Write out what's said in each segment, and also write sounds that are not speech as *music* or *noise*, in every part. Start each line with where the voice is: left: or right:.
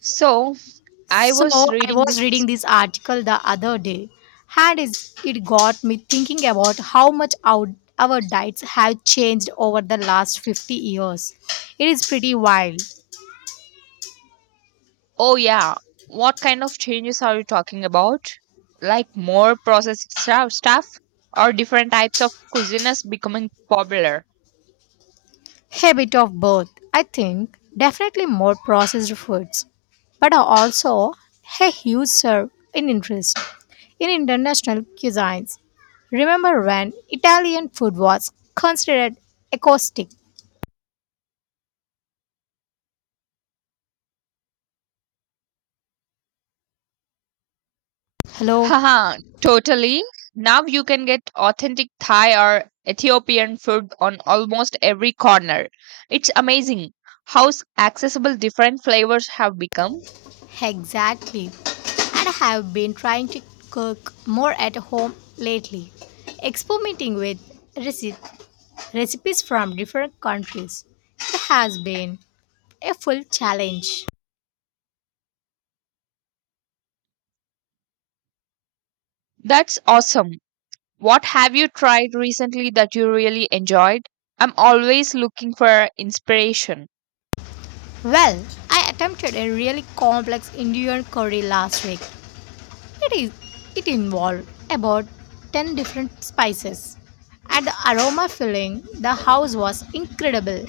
right: So, I
left: So
right: was
left: I
right: reading
left: was reading
right: this.
left: this article the other day, and it got me thinking about how much our diets have changed over the last 50 years. It is pretty wild.
right: Oh, yeah. What kind of changes are you talking about? Like more processed stuff or different types of cuisines becoming popular?
left: Habit of both, I think. Definitely more processed foods, but are also a huge serve in interest in international cuisines. Remember when Italian food was considered acoustic? Hello.
right: Haha, totally. Now you can get authentic Thai or Ethiopian food on almost every corner. It's amazing how accessible different flavors have become.
left: Exactly. And I have been trying to cook more at home lately, experimenting with reci- recipes from different countries. It has been a full challenge.
right: That's awesome. What have you tried recently that you really enjoyed? I'm always looking for inspiration.
left: Well, I attempted a really complex Indian curry last week. It is it involved about 10 different spices. And the aroma filling the house was incredible.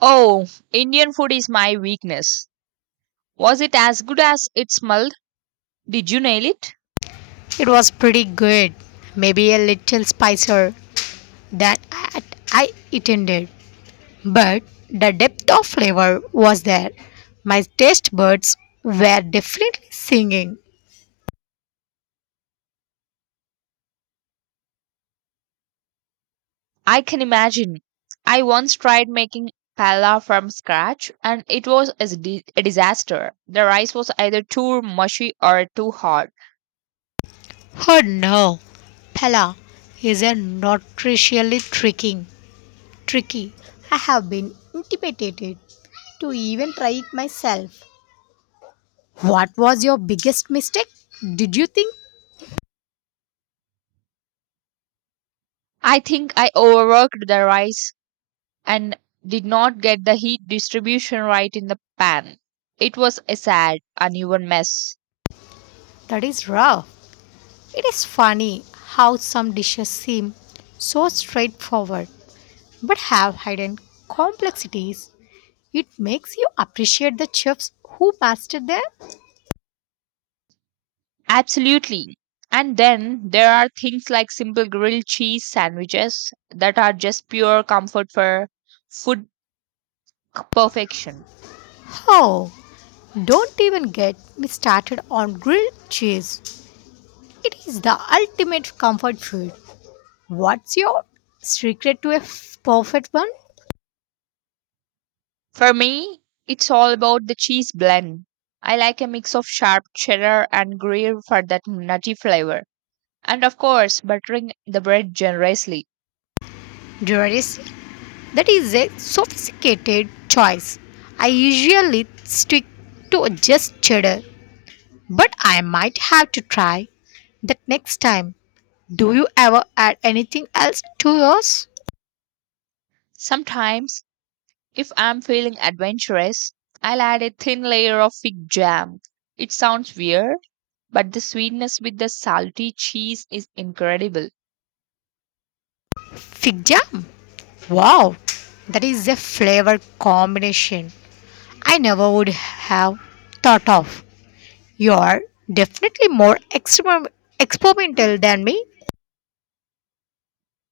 right: Oh, Indian food is my weakness. Was it as good as it smelled? Did you nail it?
left: It was pretty good, maybe a little spicier than at- I intended, but the depth of flavor was there. My taste buds were definitely singing.
right: I can imagine. I once tried making pala from scratch and it was a disaster. The rice was either too mushy or too hard.
left: Oh no, Pella is a nutritionally tricky. I have been intimidated to even try it myself. What was your biggest mistake? Did you think
right: I think I overworked the rice and did not get the heat distribution right in the pan. It was a sad, uneven mess.
left: that is rough? It is funny how some dishes seem so straightforward but have hidden complexities. It makes you appreciate the chefs who mastered their.
right: Absolutely. And then there are things like simple grilled cheese sandwiches that are just pure comfort for food perfection.
left: Oh. Don't even get me started on grilled cheese. It is the ultimate comfort food. What's your secret to a perfect one?
right: For me, it's all about the cheese blend. I like a mix of sharp cheddar and gruyere for that nutty flavor. And of course, buttering the bread generously.
left: Jewelries? That is a sophisticated choice. I usually stick to just cheddar. But I might have to try that next time. Do you ever add anything else to yours?
right: Sometimes if I'm feeling adventurous, I'll add a thin layer of fig jam. It sounds weird, but the sweetness with the salty cheese is incredible.
left: Fig jam. Wow, that is a flavor combination I never would have thought of. You're definitely more experimental than me.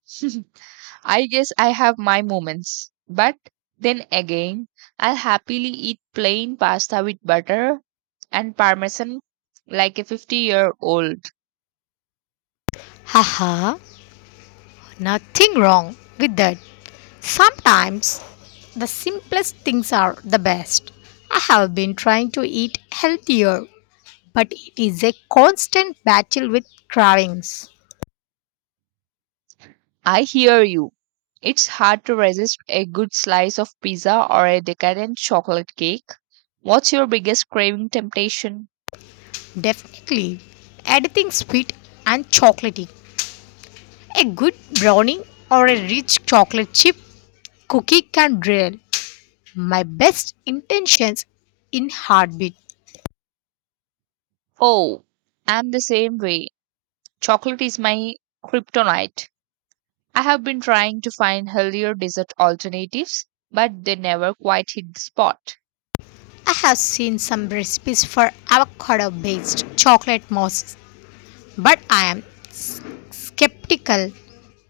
right: *laughs* I guess I have my moments. But then again, I'll happily eat plain pasta with butter and parmesan like a 50-year-old.
left: Haha, nothing wrong with that. Sometimes the simplest things are the best. I have been trying to eat healthier, but it is a constant battle with cravings.
right: I hear you. It's hard to resist a good slice of pizza or a decadent chocolate cake. What's your biggest craving temptation?
left: Definitely, anything sweet and chocolatey. A good brownie or a rich chocolate chip cookie can derail my best intentions in heartbeat.
right: Oh, I'm the same way. Chocolate is my kryptonite. I have been trying to find healthier dessert alternatives, but they never quite hit the spot.
left: I have seen some recipes for avocado based chocolate mousses, but I am skeptical.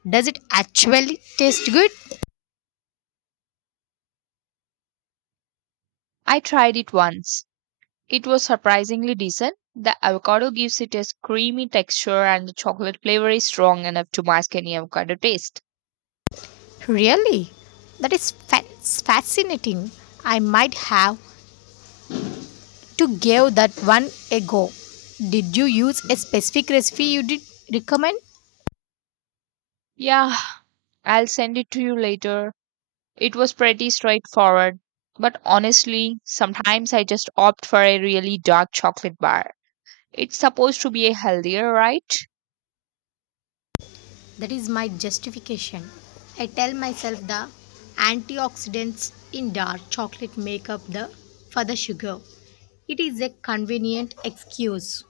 left: Does it actually taste good?
right: I tried it once. It was surprisingly decent. The avocado gives it a creamy texture, and the chocolate flavor is strong enough to mask any avocado taste.
left: Really? That is fascinating. I might have to give that one a go. Did you use a specific recipe you did recommend?
right: Yeah, I'll send it to you later. It was pretty straightforward, but honestly, sometimes I just opt for a really dark chocolate bar. It's supposed to be a healthier, right?
left: That is my justification. I tell myself the antioxidants in dark chocolate make up the for the sugar. It is a convenient excuse.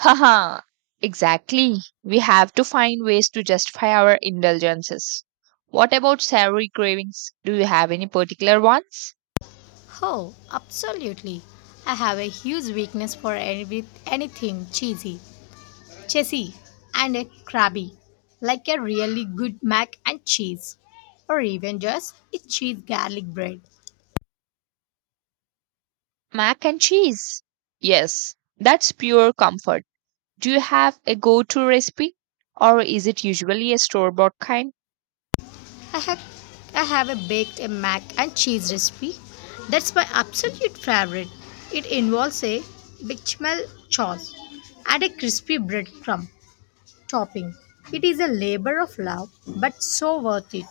right: Haha, exactly. We have to find ways to justify our indulgences. What about savory cravings? Do you have any particular ones?
left: Oh, absolutely. I have a huge weakness for any, with anything chessy, and a crabby, like a really good mac and cheese, or even just a cheese garlic bread.
right: Mac and cheese. Yes, that's pure comfort. Do you have a go to recipe? Or is it usually a store bought kind?
left: I have I have a baked a mac and cheese recipe. That's my absolute favorite. It involves a bechamel sauce and a crispy breadcrumb topping. It is a labor of love, but so worth it.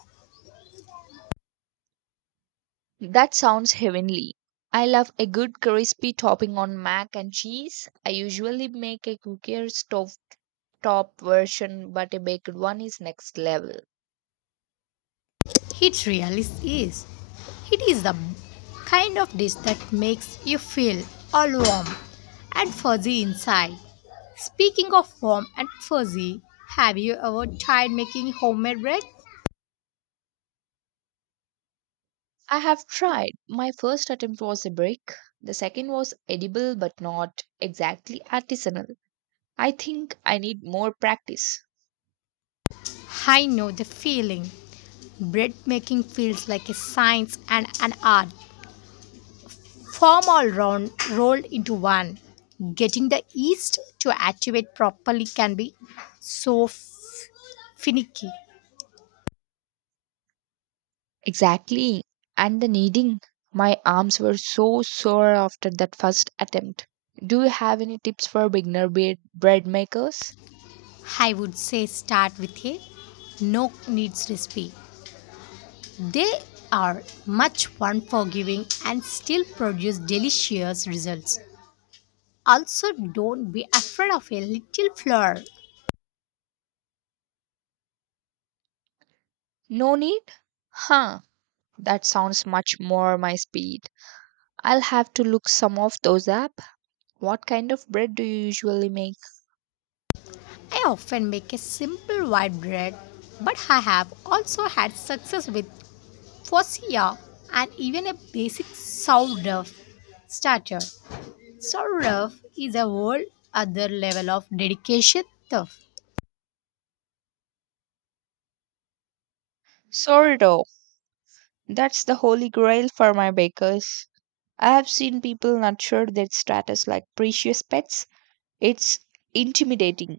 right: That sounds heavenly. I love a good crispy topping on mac and cheese. I usually make a cookier stuffed top version, but a baked one is next level.
left: It really is. It is the kind of dish that makes you feel all warm and fuzzy inside. Speaking of warm and fuzzy, have you ever tried making homemade bread?
right: I have tried. My first attempt was a brick. The second was edible but not exactly artisanal. I think I need more practice.
left: I know the feeling. Bread making feels like a science and an art form all round rolled into one. Getting the yeast to activate properly can be so finicky.
right: Exactly. And the kneading. My arms were so sore after that first attempt. Do you have any tips for beginner bread makers?
left: I would say start with a no needs recipe. They are much unforgiving and still produce delicious results. Also, don't be afraid of a little flour.
right: No need? Huh. That sounds much more my speed. I'll have to look some of those up. What kind of bread do you usually make?
left: I often make a simple white bread, but I have also had success with focaccia and even a basic sourdough starter. Sourdough is a whole other level of dedication, though.
right: Sourdough. That's the holy grail for my bakers. I have seen people nurture their status like precious pets. It's intimidating.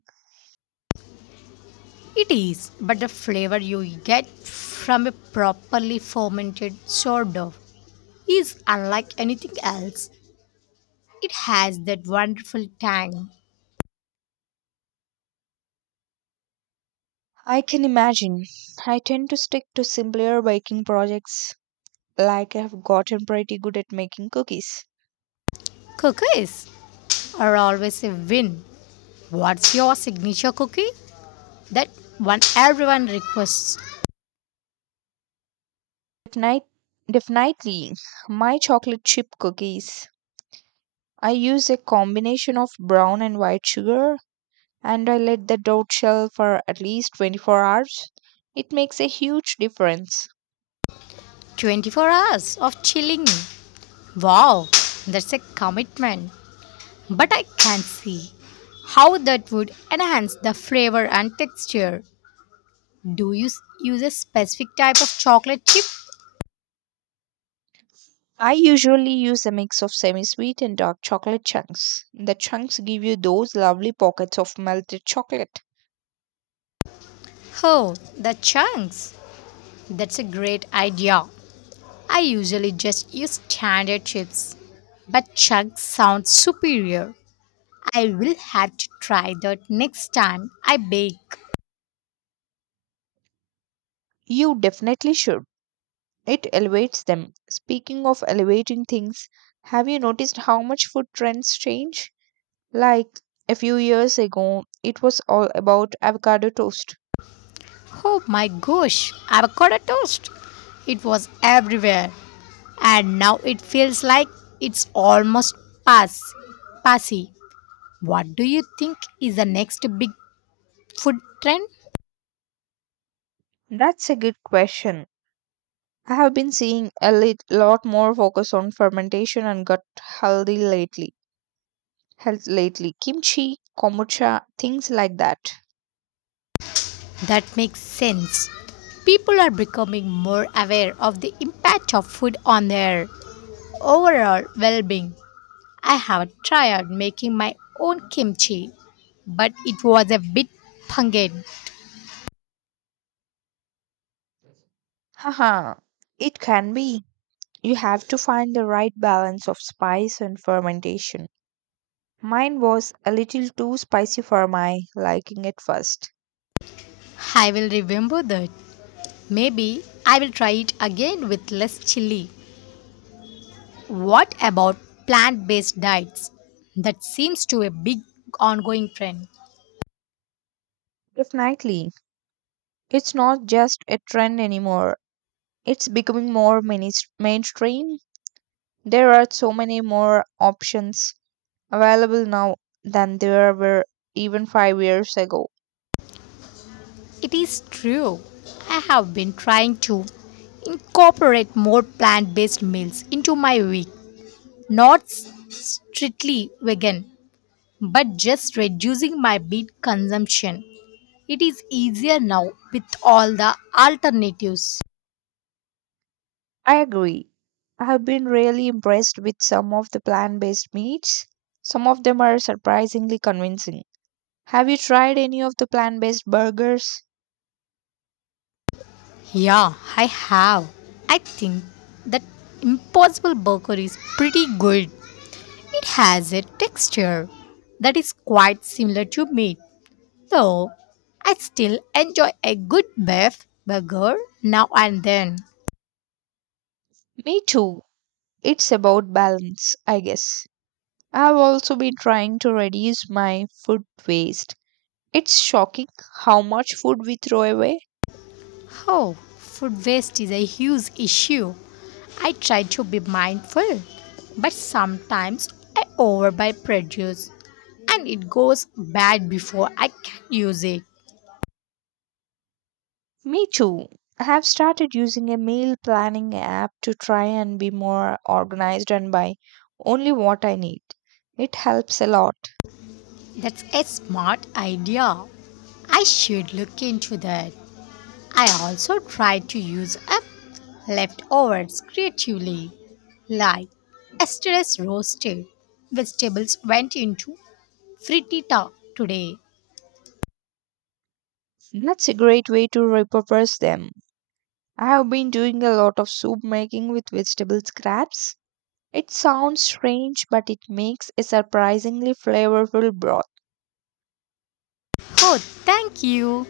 left: It is, but the flavor you get from a properly fermented sourdough is unlike anything else. It has that wonderful tang.
right: I can imagine. I tend to stick to simpler baking projects, like I have gotten pretty good at making cookies.
left: Cookies are always a win. What's your signature cookie? That one everyone requests.
right: Definite, Definitely, my chocolate chip cookies. I use a combination of brown and white sugar, and I let the dough shell for at least 24 hours. It makes a huge difference.
left: 24 hours of chilling, wow, that's a commitment, but I can't see how that would enhance the flavor and texture. Do you use a specific type of chocolate chip?
right: I usually use a mix of semi sweet and dark chocolate chunks. The chunks give you those lovely pockets of melted chocolate.
left: Oh, the chunks, that's a great idea. I usually just use standard chips, but chunks sound superior. I will have to try that next time I bake.
right: You definitely should. It elevates them. Speaking of elevating things, have you noticed how much food trends change? Like a few years ago, it was all about avocado toast.
left: Oh my gosh, avocado toast! It was everywhere. And now it feels like it's almost pass passy. What do you think is the next big food trend?
right: That's a good question. I have been seeing a lot more focus on fermentation and gut healthy lately. Health lately, kimchi, kombucha, things like that.
left: That makes sense. People are becoming more aware of the impact of food on their overall well-being. I have tried making my own kimchi, but it was a bit pungent.
right: Haha, it can be. You have to find the right balance of spice and fermentation. Mine was a little too spicy for my liking at first.
left: I will remember that. Maybe I will try it again with less chili. What about plant based diets? That seems to be a big ongoing trend.
right: Definitely. It's not just a trend anymore. It's becoming more mainstream. There are so many more options available now than there were even 5 years ago.
left: It is true. I have been trying to incorporate more plant based meals into my week. Not strictly vegan, but just reducing my meat consumption. It is easier now with all the alternatives.
right: I agree. I have been really impressed with some of the plant based meats. Some of them are surprisingly convincing. Have you tried any of the plant based burgers?
left: Yeah, I have. I think that impossible burger is pretty good. It has a texture that is quite similar to meat, though I still enjoy a good beef burger now and then.
right: Me too. It's about balance, I guess. I've also been trying to reduce my food waste. It's shocking how much food we throw away.
left: Oh, food waste is a huge issue. I try to be mindful, but sometimes I overbuy produce and it goes bad before I can use it.
right: Me too. I have started using a meal planning app to try and be more organized and buy only what I need. It helps a lot.
left: That's a smart idea. I should look into that. I also try to use up leftovers creatively, like yesterday's roasted vegetables went into frittata today.
right: That's a great way to repurpose them. I have been doing a lot of soup making with vegetable scraps. It sounds strange, but it makes a surprisingly flavorful broth.
left: Oh, thank you.